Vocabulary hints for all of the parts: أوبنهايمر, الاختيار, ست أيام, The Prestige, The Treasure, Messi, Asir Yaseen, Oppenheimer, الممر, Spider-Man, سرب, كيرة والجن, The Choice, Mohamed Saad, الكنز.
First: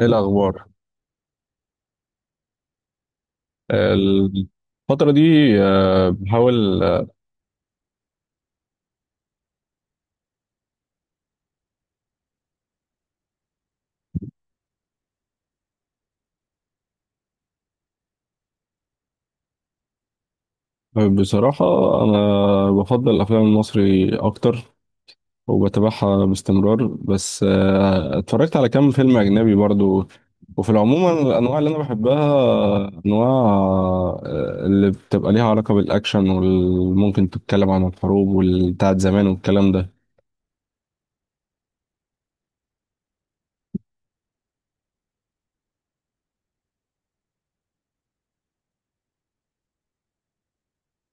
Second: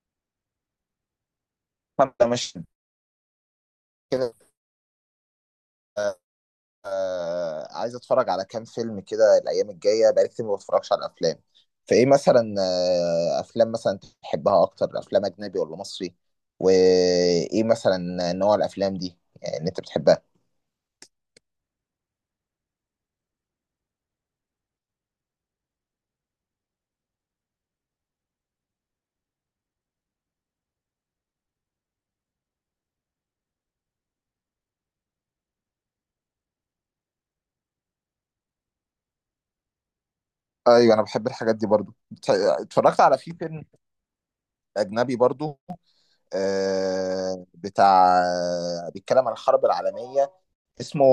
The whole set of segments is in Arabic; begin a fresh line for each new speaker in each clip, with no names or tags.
ايه الاخبار؟
احنا مش
إيه
كده
الفتره دي؟
آه،
بحاول.
آه، عايز اتفرج على كام فيلم كده الايام الجايه، بقالي كتير ما بتفرجش على الافلام. فايه مثلا، افلام مثلا تحبها اكتر، افلام اجنبي ولا مصري؟ وايه مثلا نوع الافلام دي يعني اللي انت بتحبها؟
بصراحه انا بفضل الافلام المصري اكتر وبتابعها باستمرار، بس اتفرجت على كام فيلم اجنبي برضو. وفي العموم أنا الانواع اللي انا بحبها انواع اللي بتبقى ليها علاقه بالاكشن، وممكن تتكلم عن الحروب والبتاعت زمان والكلام ده.
ايوه، انا بحب الحاجات دي برضو. اتفرجت على في فيلم اجنبي برضو، بتاع، بيتكلم عن الحرب العالميه، اسمه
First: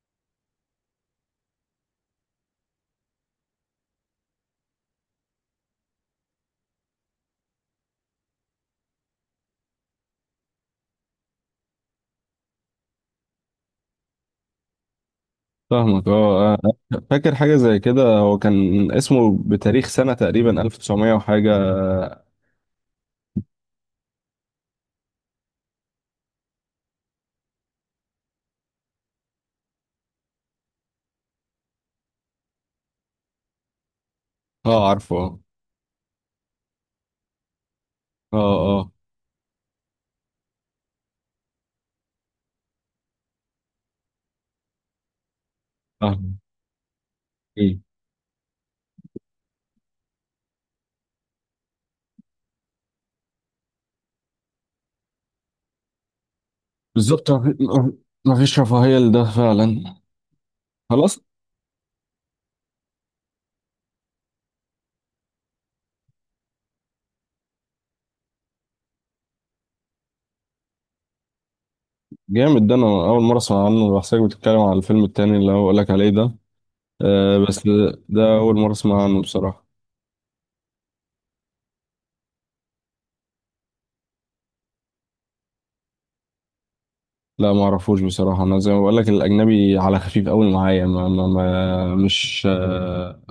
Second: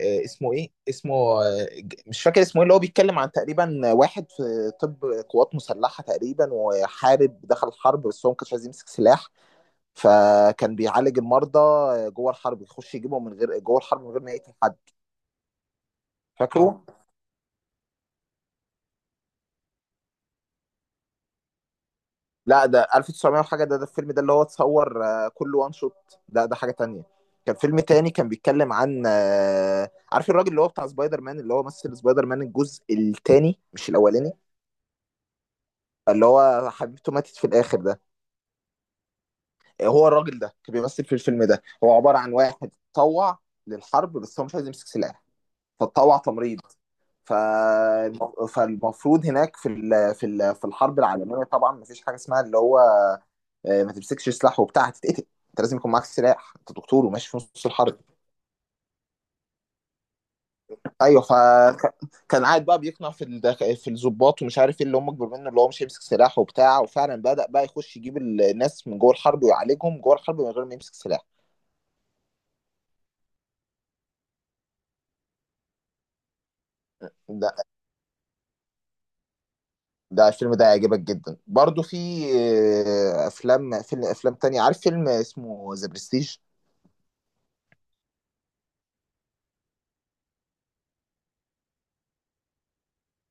اسمه ايه، اسمه مش فاكر اسمه ايه، اللي هو بيتكلم عن تقريبا واحد في طب قوات مسلحة تقريبا، وحارب، دخل الحرب بس هو ما كانش عايز يمسك سلاح، فكان بيعالج المرضى جوه الحرب، يخش يجيبهم من غير، جوه الحرب من غير ما يقتل حد.
فاهمك، اه.
فاكره؟ اه.
فاكر حاجه زي كده، هو كان اسمه بتاريخ سنه تقريبا 1900 وحاجه.
لا، ده 1900 وحاجة، ده الفيلم ده اللي هو اتصور كله وان شوت، ده حاجة تانية. كان فيلم تاني كان بيتكلم عن عارف الراجل اللي هو بتاع سبايدر مان، اللي هو مثل سبايدر مان الجزء التاني مش الأولاني،
اه، عارفه، اه،
اللي هو حبيبته ماتت في الاخر ده،
اه، اه،
هو الراجل ده كان بيمثل في الفيلم ده، هو عباره عن واحد اتطوع للحرب بس هو مش عايز يمسك سلاح، فاتطوع
فاهم،
تمريض. ف...
إيه.
فالمفروض هناك في ال... في ال... في الحرب العالميه طبعا مفيش حاجه اسمها اللي هو ما تمسكش سلاح وبتاع، هتتقتل، انت لازم يكون معاك سلاح، انت دكتور
بالظبط،
وماشي في نص الحرب.
ما فيش رفاهية لده فعلا، خلاص.
ايوه، فكان قاعد بقى بيقنع في في الضباط ومش عارف ايه اللي هم اكبر منه، اللي هو مش هيمسك سلاح وبتاع، وفعلا بدأ بقى يخش يجيب الناس من جوه الحرب ويعالجهم جوه الحرب من غير ما يمسك سلاح.
جامد، ده انا اول مرة اسمع عنه، بحسك بتتكلم على الفيلم التاني اللي هقول لك عليه ده. آه
ده
بس ده اول مرة اسمع عنه بصراحة.
ده الفيلم ده هيعجبك جدا برضو. في افلام، فيلم، افلام تانية، عارف فيلم اسمه ذا برستيج؟
لا، ما اعرفوش بصراحة، انا زي ما بقول لك الاجنبي على خفيف قوي معايا، ما ما ما مش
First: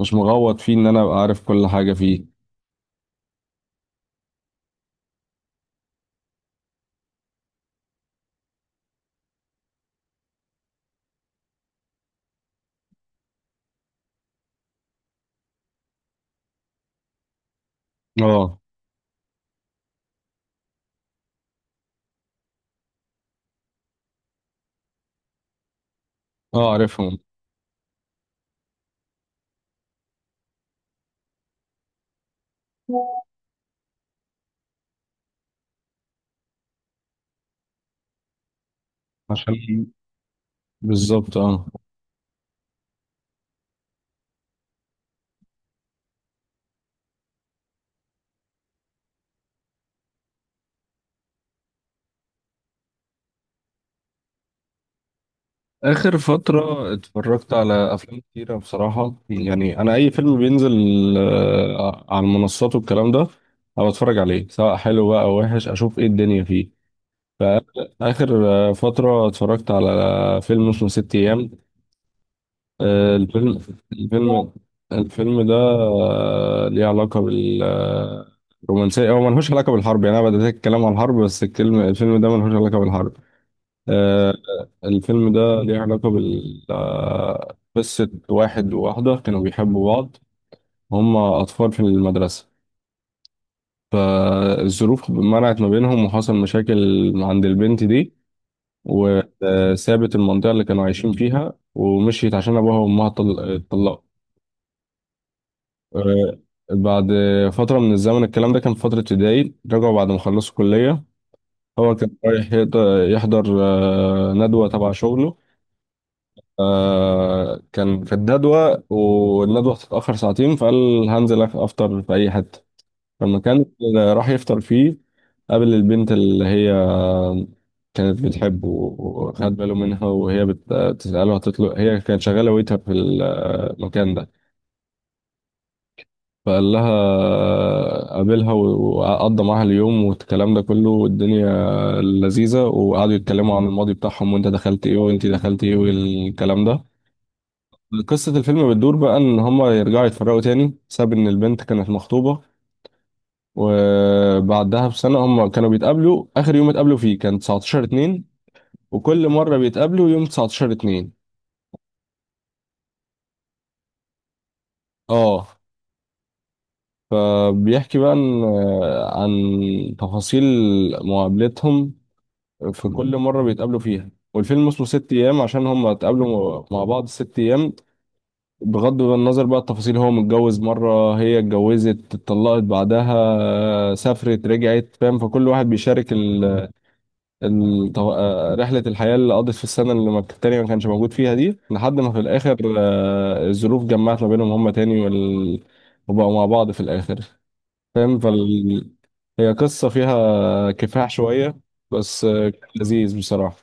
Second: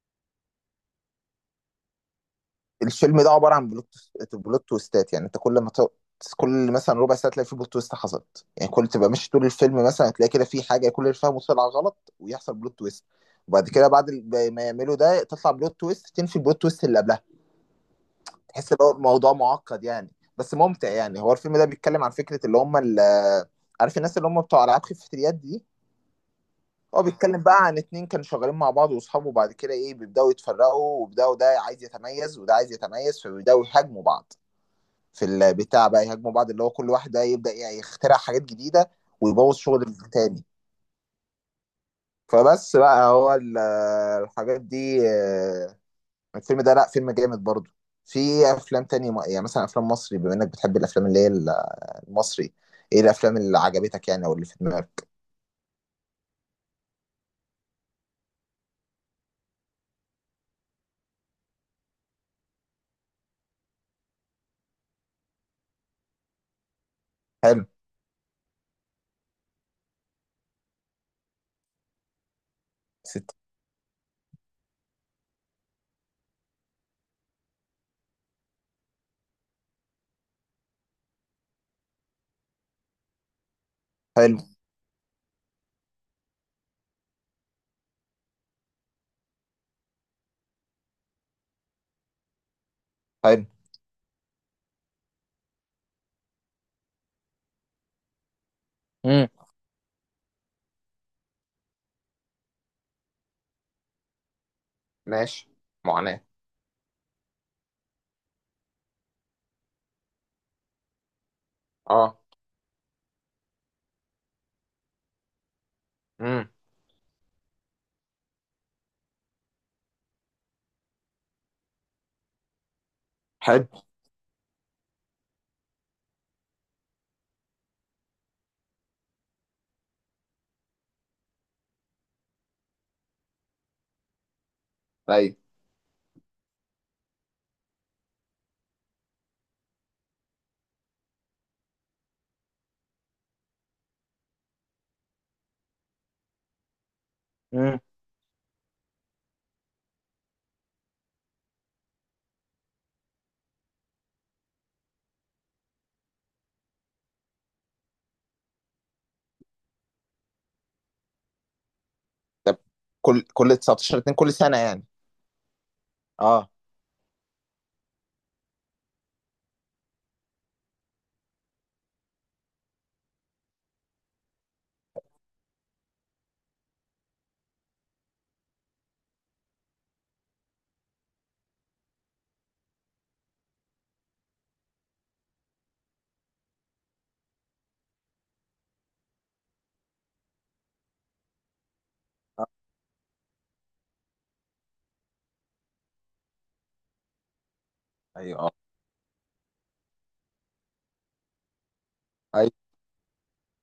مش مغوط فيه ان انا ابقى عارف كل حاجة فيه.
الفيلم ده عباره عن بلوت، بلوت تويستات، يعني انت كل ما ت- كل مثلا ربع ساعه تلاقي في بلوت تويست حصلت، يعني كل تبقى ماشي طول الفيلم مثلا تلاقي كده في حاجه، كل اللي فاهمه طلع غلط، ويحصل بلوت تويست، وبعد كده بعد ما يعملوا ده تطلع بلوت تويست تنفي البلوت تويست اللي قبلها.
اه،
تحس ان هو الموضوع معقد يعني، بس ممتع يعني. هو الفيلم ده بيتكلم عن فكره اللي هم عارف الناس اللي هم بتوع العاب خفة اليد دي،
اه،
هو
عارفهم.
بيتكلم بقى عن اتنين كانوا شغالين مع بعض واصحابه، وبعد كده ايه بيبداوا يتفرقوا، وبداوا ده عايز يتميز وده عايز يتميز، فبيبداوا يهاجموا بعض في البتاع بقى، يهاجموا بعض اللي هو كل واحد بقى يبدا يعني يخترع حاجات جديده ويبوظ شغل
عشان،
التاني.
بالظبط، اه.
فبس بقى هو الحاجات دي، الفيلم ده لا فيلم جامد برضه. في افلام تانية، يعني مثلا افلام مصري، بما انك بتحب الافلام اللي هي المصري، ايه الافلام اللي عجبتك يعني او اللي في دماغك؟
آخر فترة اتفرجت على أفلام كتيرة بصراحة، يعني أنا أي فيلم بينزل على المنصات والكلام ده أنا بتفرج عليه، سواء حلو بقى أو وحش، أشوف إيه الدنيا فيه.
حلو.
فآخر فترة اتفرجت على فيلم اسمه ست أيام. آه،
ست.
الفيلم الفيلم الفيلم ده ليه علاقة بالرومانسية، هو ملهوش علاقة بالحرب، يعني أنا بدأت أتكلم عن الحرب بس الكلمة الفيلم ده ملهوش علاقة بالحرب. آه،
حلو.
الفيلم ده ليه علاقة بال قصة واحد وواحدة كانوا بيحبوا بعض، هما أطفال في المدرسة.
حلو.
فالظروف منعت ما بينهم وحصل مشاكل عند البنت دي،
امم.
وسابت المنطقة اللي كانوا عايشين فيها ومشيت عشان أبوها وأمها اتطلقوا.
ماشي. معاناة.
آه، بعد فترة من الزمن، الكلام ده كان في فترة ابتدائي، رجعوا بعد ما خلصوا كلية. هو كان
اه.
رايح يحضر ندوة تبع شغله.
امم.
كان في الجدول والندوة هتتأخر ساعتين، فقال هنزل أفطر في أي حتة. فالمكان
حلو.
اللي راح يفطر فيه قابل البنت اللي هي كانت بتحبه وخد باله منها، وهي بتسأله هتطلب، هي كانت شغالة ويتر في المكان ده.
ايوه.
فقال لها، قابلها وقضى معاها اليوم والكلام ده كله، والدنيا لذيذة، وقعدوا يتكلموا عن الماضي بتاعهم، وانت دخلت ايه وانت دخلت ايه والكلام ده.
امم.
قصة الفيلم بتدور بقى إن هما يرجعوا يتفرقوا تاني بسبب إن البنت كانت مخطوبة، وبعدها بسنة هما كانوا بيتقابلوا، آخر يوم اتقابلوا فيه كان 19 2، وكل مرة بيتقابلوا يوم 19 2.
طب، كل 19 2، كل سنه يعني؟
اه.
اه،
فبيحكي بقى إن عن تفاصيل مقابلتهم في كل مرة بيتقابلوا فيها. والفيلم اسمه ست أيام عشان هما اتقابلوا مع بعض ست أيام، بغض النظر بقى التفاصيل، هو متجوز مرة، هي اتجوزت اتطلقت بعدها سافرت رجعت، فاهم؟ فكل واحد بيشارك ال... ال... طو- آه، رحلة الحياة اللي قضت في السنة اللي ما التانية ما كانش موجود فيها دي، لحد ما في الآخر الظروف جمعت ما بينهم هما تاني وبقوا مع بعض في الآخر، فاهم؟
ايوه، اه،
هي قصة فيها كفاح شوية، بس
ايوه،
كان لذيذ بصراحة.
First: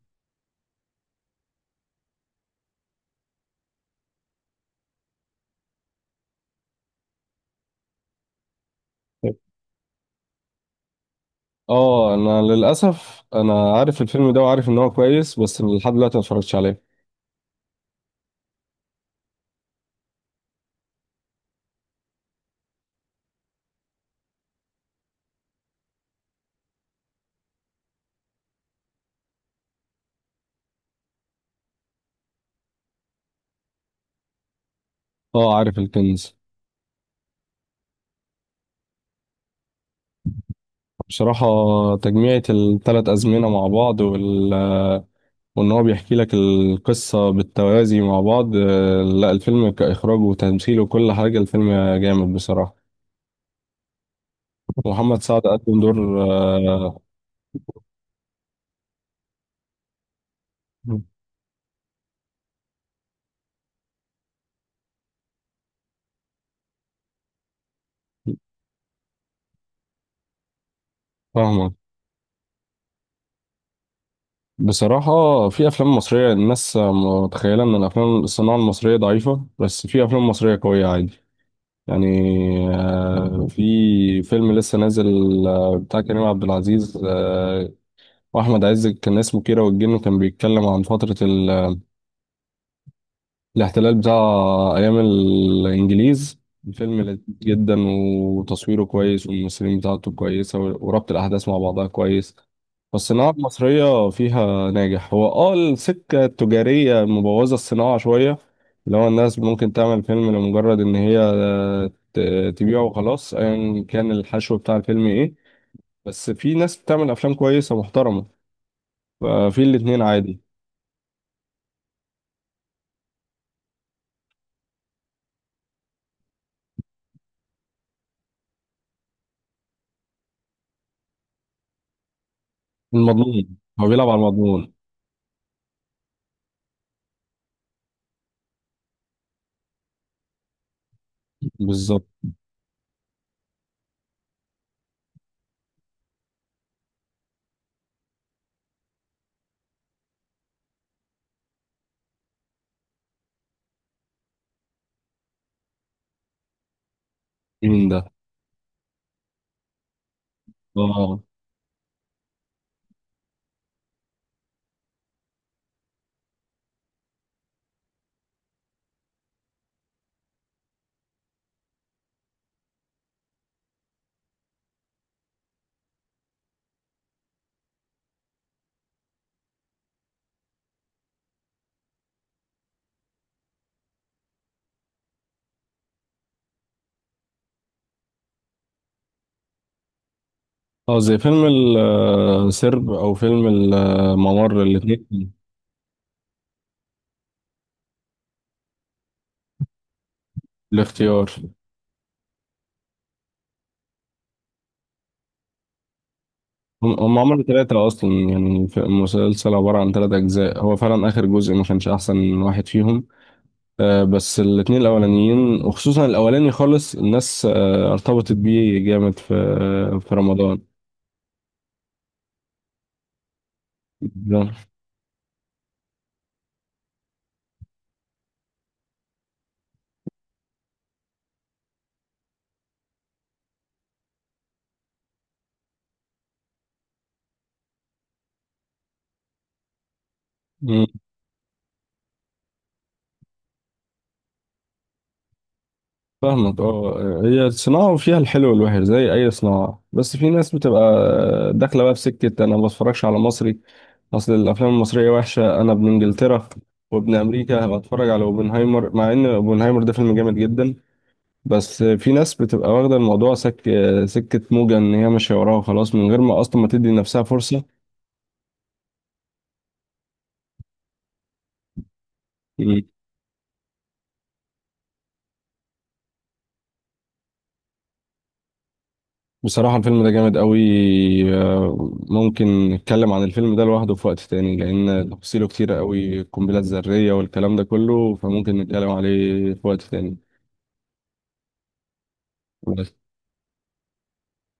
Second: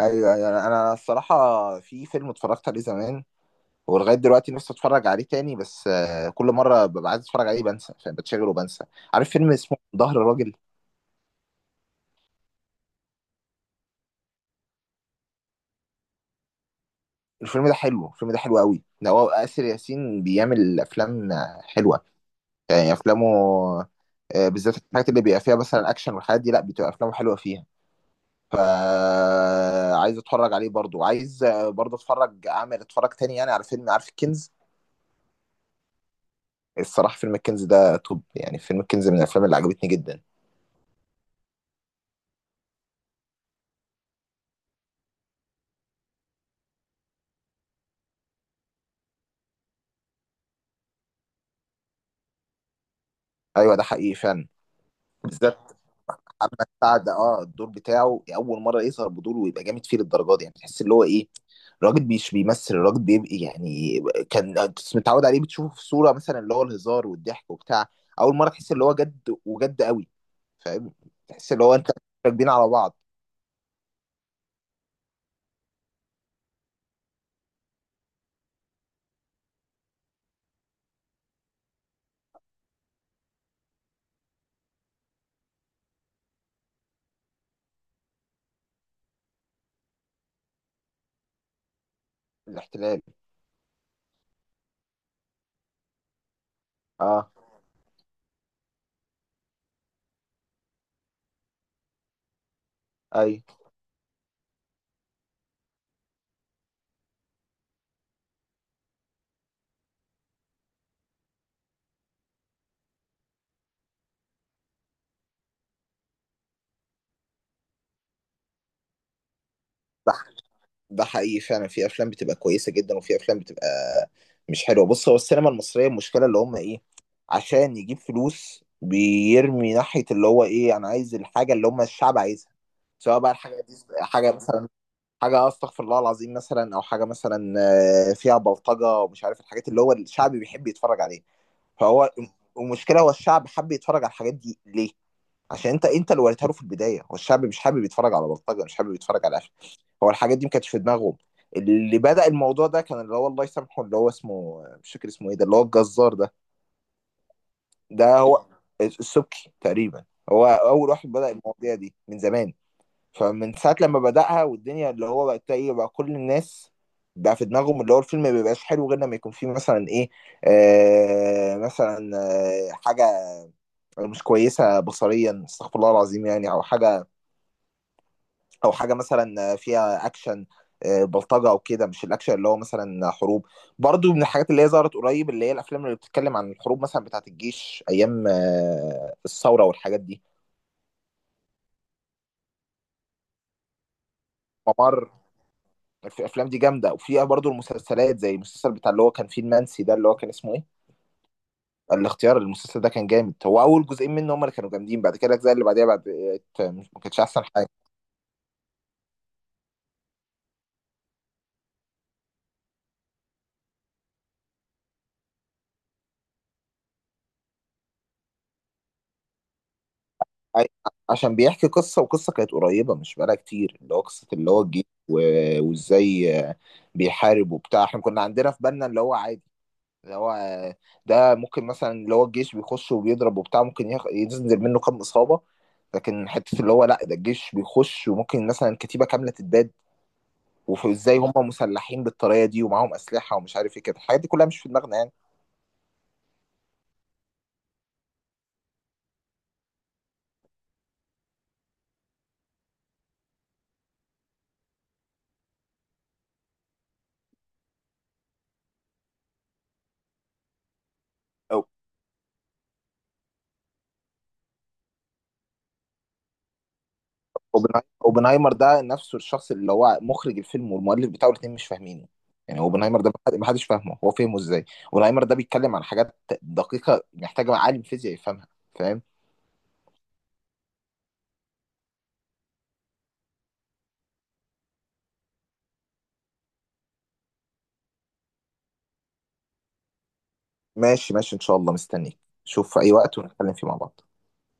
ايوه، ايوه، أنا الصراحه في فيلم اتفرجت عليه زمان، ولغايه دلوقتي نفسي اتفرج عليه تاني، بس كل مره ببقى عايز اتفرج عليه بنسى، فاهم، بتشغل وبنسى. عارف فيلم اسمه ظهر الراجل؟
اه، انا للاسف انا عارف الفيلم ده وعارف ان هو كويس، بس لحد دلوقتي ما اتفرجتش عليه.
الفيلم ده حلو، قوي، ده هو آسر ياسين بيعمل افلام حلوه يعني. افلامه بالذات الحاجات اللي بيبقى فيها مثلا اكشن والحاجات دي، لا بتبقى افلامه حلوه فيها. فعايز اتفرج عليه برضو، عايز برضو اتفرج اعمل اتفرج تاني يعني على فيلم. عارف الكنز؟
اه، عارف الكنز.
الصراحه فيلم الكنز ده توب يعني، فيلم الكنز من الافلام اللي عجبتني جدا.
بصراحة تجميعة الثلاث أزمنة مع بعض وإن هو بيحكي لك القصة بالتوازي مع بعض، لا الفيلم كإخراج وتمثيل وكل حاجة، الفيلم جامد بصراحة.
ايوه، ده حقيقي فعلا،
محمد سعد
بالذات
قدم دور
محمد سعد، اه الدور بتاعه اول مره يظهر بدور ويبقى جامد فيه للدرجه دي، يعني تحس اللي هو ايه، الراجل مش بيمثل، الراجل بيبقى يعني، كان أنت متعود عليه بتشوفه في صوره مثلا اللي هو الهزار والضحك وبتاع، اول مره تحس اللي هو جد وجد قوي، فاهم، تحس اللي
فاهمك.
هو انت راكبين على بعض.
بصراحة في أفلام مصرية، الناس متخيلة إن الأفلام الصناعة المصرية ضعيفة، بس في أفلام مصرية قوية عادي يعني. في فيلم لسه نازل بتاع كريم عبد العزيز واحمد عز، كان اسمه كيرة والجن، كان بيتكلم عن فترة
الاحتلال.
الاحتلال بتاع ايام الانجليز. الفيلم لذيذ
اه.
جدا، وتصويره كويس، والممثلين بتاعته كويسة، وربط الاحداث مع بعضها كويس. فالصناعة
اي،
المصرية فيها ناجح، هو اه السكة التجارية مبوظة الصناعة شوية، اللي هو الناس ممكن تعمل فيلم لمجرد ان هي تبيعه وخلاص، ايا كان الحشو بتاع الفيلم ايه. بس في ناس بتعمل افلام كويسة محترمة، ففي الاتنين
ده
عادي.
ده حقيقي فعلا، في افلام بتبقى كويسه جدا وفي افلام بتبقى مش حلوه. بص، هو السينما المصريه، المشكله اللي هم ايه، عشان يجيب فلوس بيرمي ناحيه اللي هو ايه، انا عايز الحاجه اللي هم الشعب عايزها، سواء بقى
المضمون،
الحاجه دي،
هو بيلعب على
حاجه مثلا،
المضمون.
حاجه استغفر الله العظيم مثلا، او حاجه مثلا فيها بلطجه ومش عارف الحاجات اللي هو الشعب بيحب يتفرج عليها.
بالظبط.
فهو المشكله، هو الشعب حب يتفرج على الحاجات دي ليه، عشان انت اللي وريتها له في البدايه، هو الشعب مش حابب يتفرج على بلطجه، مش حابب يتفرج على قفل، هو الحاجات دي ما كانتش في دماغهم. اللي بدأ الموضوع ده كان اللي هو الله يسامحه، اللي هو اسمه مش فاكر اسمه ايه ده، اللي هو الجزار ده،
مين ده؟
ده هو السبكي تقريبا، هو اول واحد
اه،
بدأ المواضيع دي من زمان. فمن ساعه لما بدأها والدنيا، اللي هو بقى ايه، بقى كل الناس بقى في دماغهم اللي هو الفيلم ما بيبقاش حلو غير لما يكون فيه مثلا ايه، آه مثلا آه حاجه مش كويسه بصريا استغفر الله العظيم يعني، او حاجه، او حاجه مثلا فيها اكشن، بلطجه او كده، مش الاكشن اللي هو مثلا حروب. برضو من الحاجات اللي هي ظهرت قريب اللي هي الافلام اللي بتتكلم عن الحروب مثلا، بتاعه الجيش ايام الثوره والحاجات دي.
اه، زي فيلم سرب او فيلم الممر،
ممر،
الاثنين.
في الافلام دي جامده، وفيها برضو المسلسلات زي المسلسل بتاع اللي هو كان فيه المنسي ده اللي هو كان اسمه ايه.
الاختيار،
الاختيار، المسلسل ده كان جامد، هو اول جزئين منه هم اللي كانوا جامدين، بعد كده الاجزاء اللي بعديها بعد،
هم
ما
هم
كانتش
عملوا
احسن حاجه.
ثلاثة أصلا يعني، المسلسل عبارة عن ثلاثة أجزاء، هو فعلا آخر جزء ما كانش أحسن واحد فيهم. آه بس الاتنين الأولانيين وخصوصا الأولاني خالص، الناس آه ارتبطت بيه جامد في في رمضان
أي- عشان بيحكي قصة، وقصة كانت قريبة مش بقالها كتير، اللي هو قصة
ده.
اللي هو الجيش وازاي بيحارب وبتاع، احنا كنا عندنا في بالنا اللي هو عادي، اللي هو ده ممكن مثلا اللي هو الجيش بيخش وبيضرب وبتاع، ممكن ينزل منه كام إصابة، لكن حتة اللي هو لا ده الجيش بيخش وممكن مثلا كتيبة كاملة تتباد، وازاي هم مسلحين بالطريقة دي ومعاهم أسلحة ومش عارف ايه كده، الحاجات دي كلها مش في دماغنا.
فاهمك، اه، هي الصناعة وفيها الحلو والوحش زي أي صناعة، بس في ناس بتبقى داخلة بقى في سكة أنا ما بتفرجش على مصري، أصل الأفلام المصرية وحشة، أنا ابن إنجلترا وابن أمريكا، بتفرج على أوبنهايمر، مع إن أوبنهايمر ده فيلم جامد جدا.
يعني
بس في ناس بتبقى واخدة الموضوع سكة موجة إن هي ماشية وراها وخلاص، من غير ما أصلا ما تدي نفسها فرصة.
اوبنهايمر ده نفسه الشخص اللي هو مخرج الفيلم والمؤلف بتاعه الاثنين مش فاهمينه، يعني اوبنهايمر ده ما حدش فاهمه، هو فهمه ازاي، اوبنهايمر ده بيتكلم عن حاجات دقيقة محتاجة عالم فيزياء يفهمها، فاهم.
بصراحة الفيلم ده جامد قوي، ممكن نتكلم عن الفيلم ده لوحده في وقت تاني لأن تفاصيله كتيرة قوي، القنبلة الذرية والكلام ده كله، فممكن نتكلم عليه في وقت تاني.
ماشي ماشي، ان شاء الله مستنيك، شوف في اي وقت ونتكلم فيه مع بعض.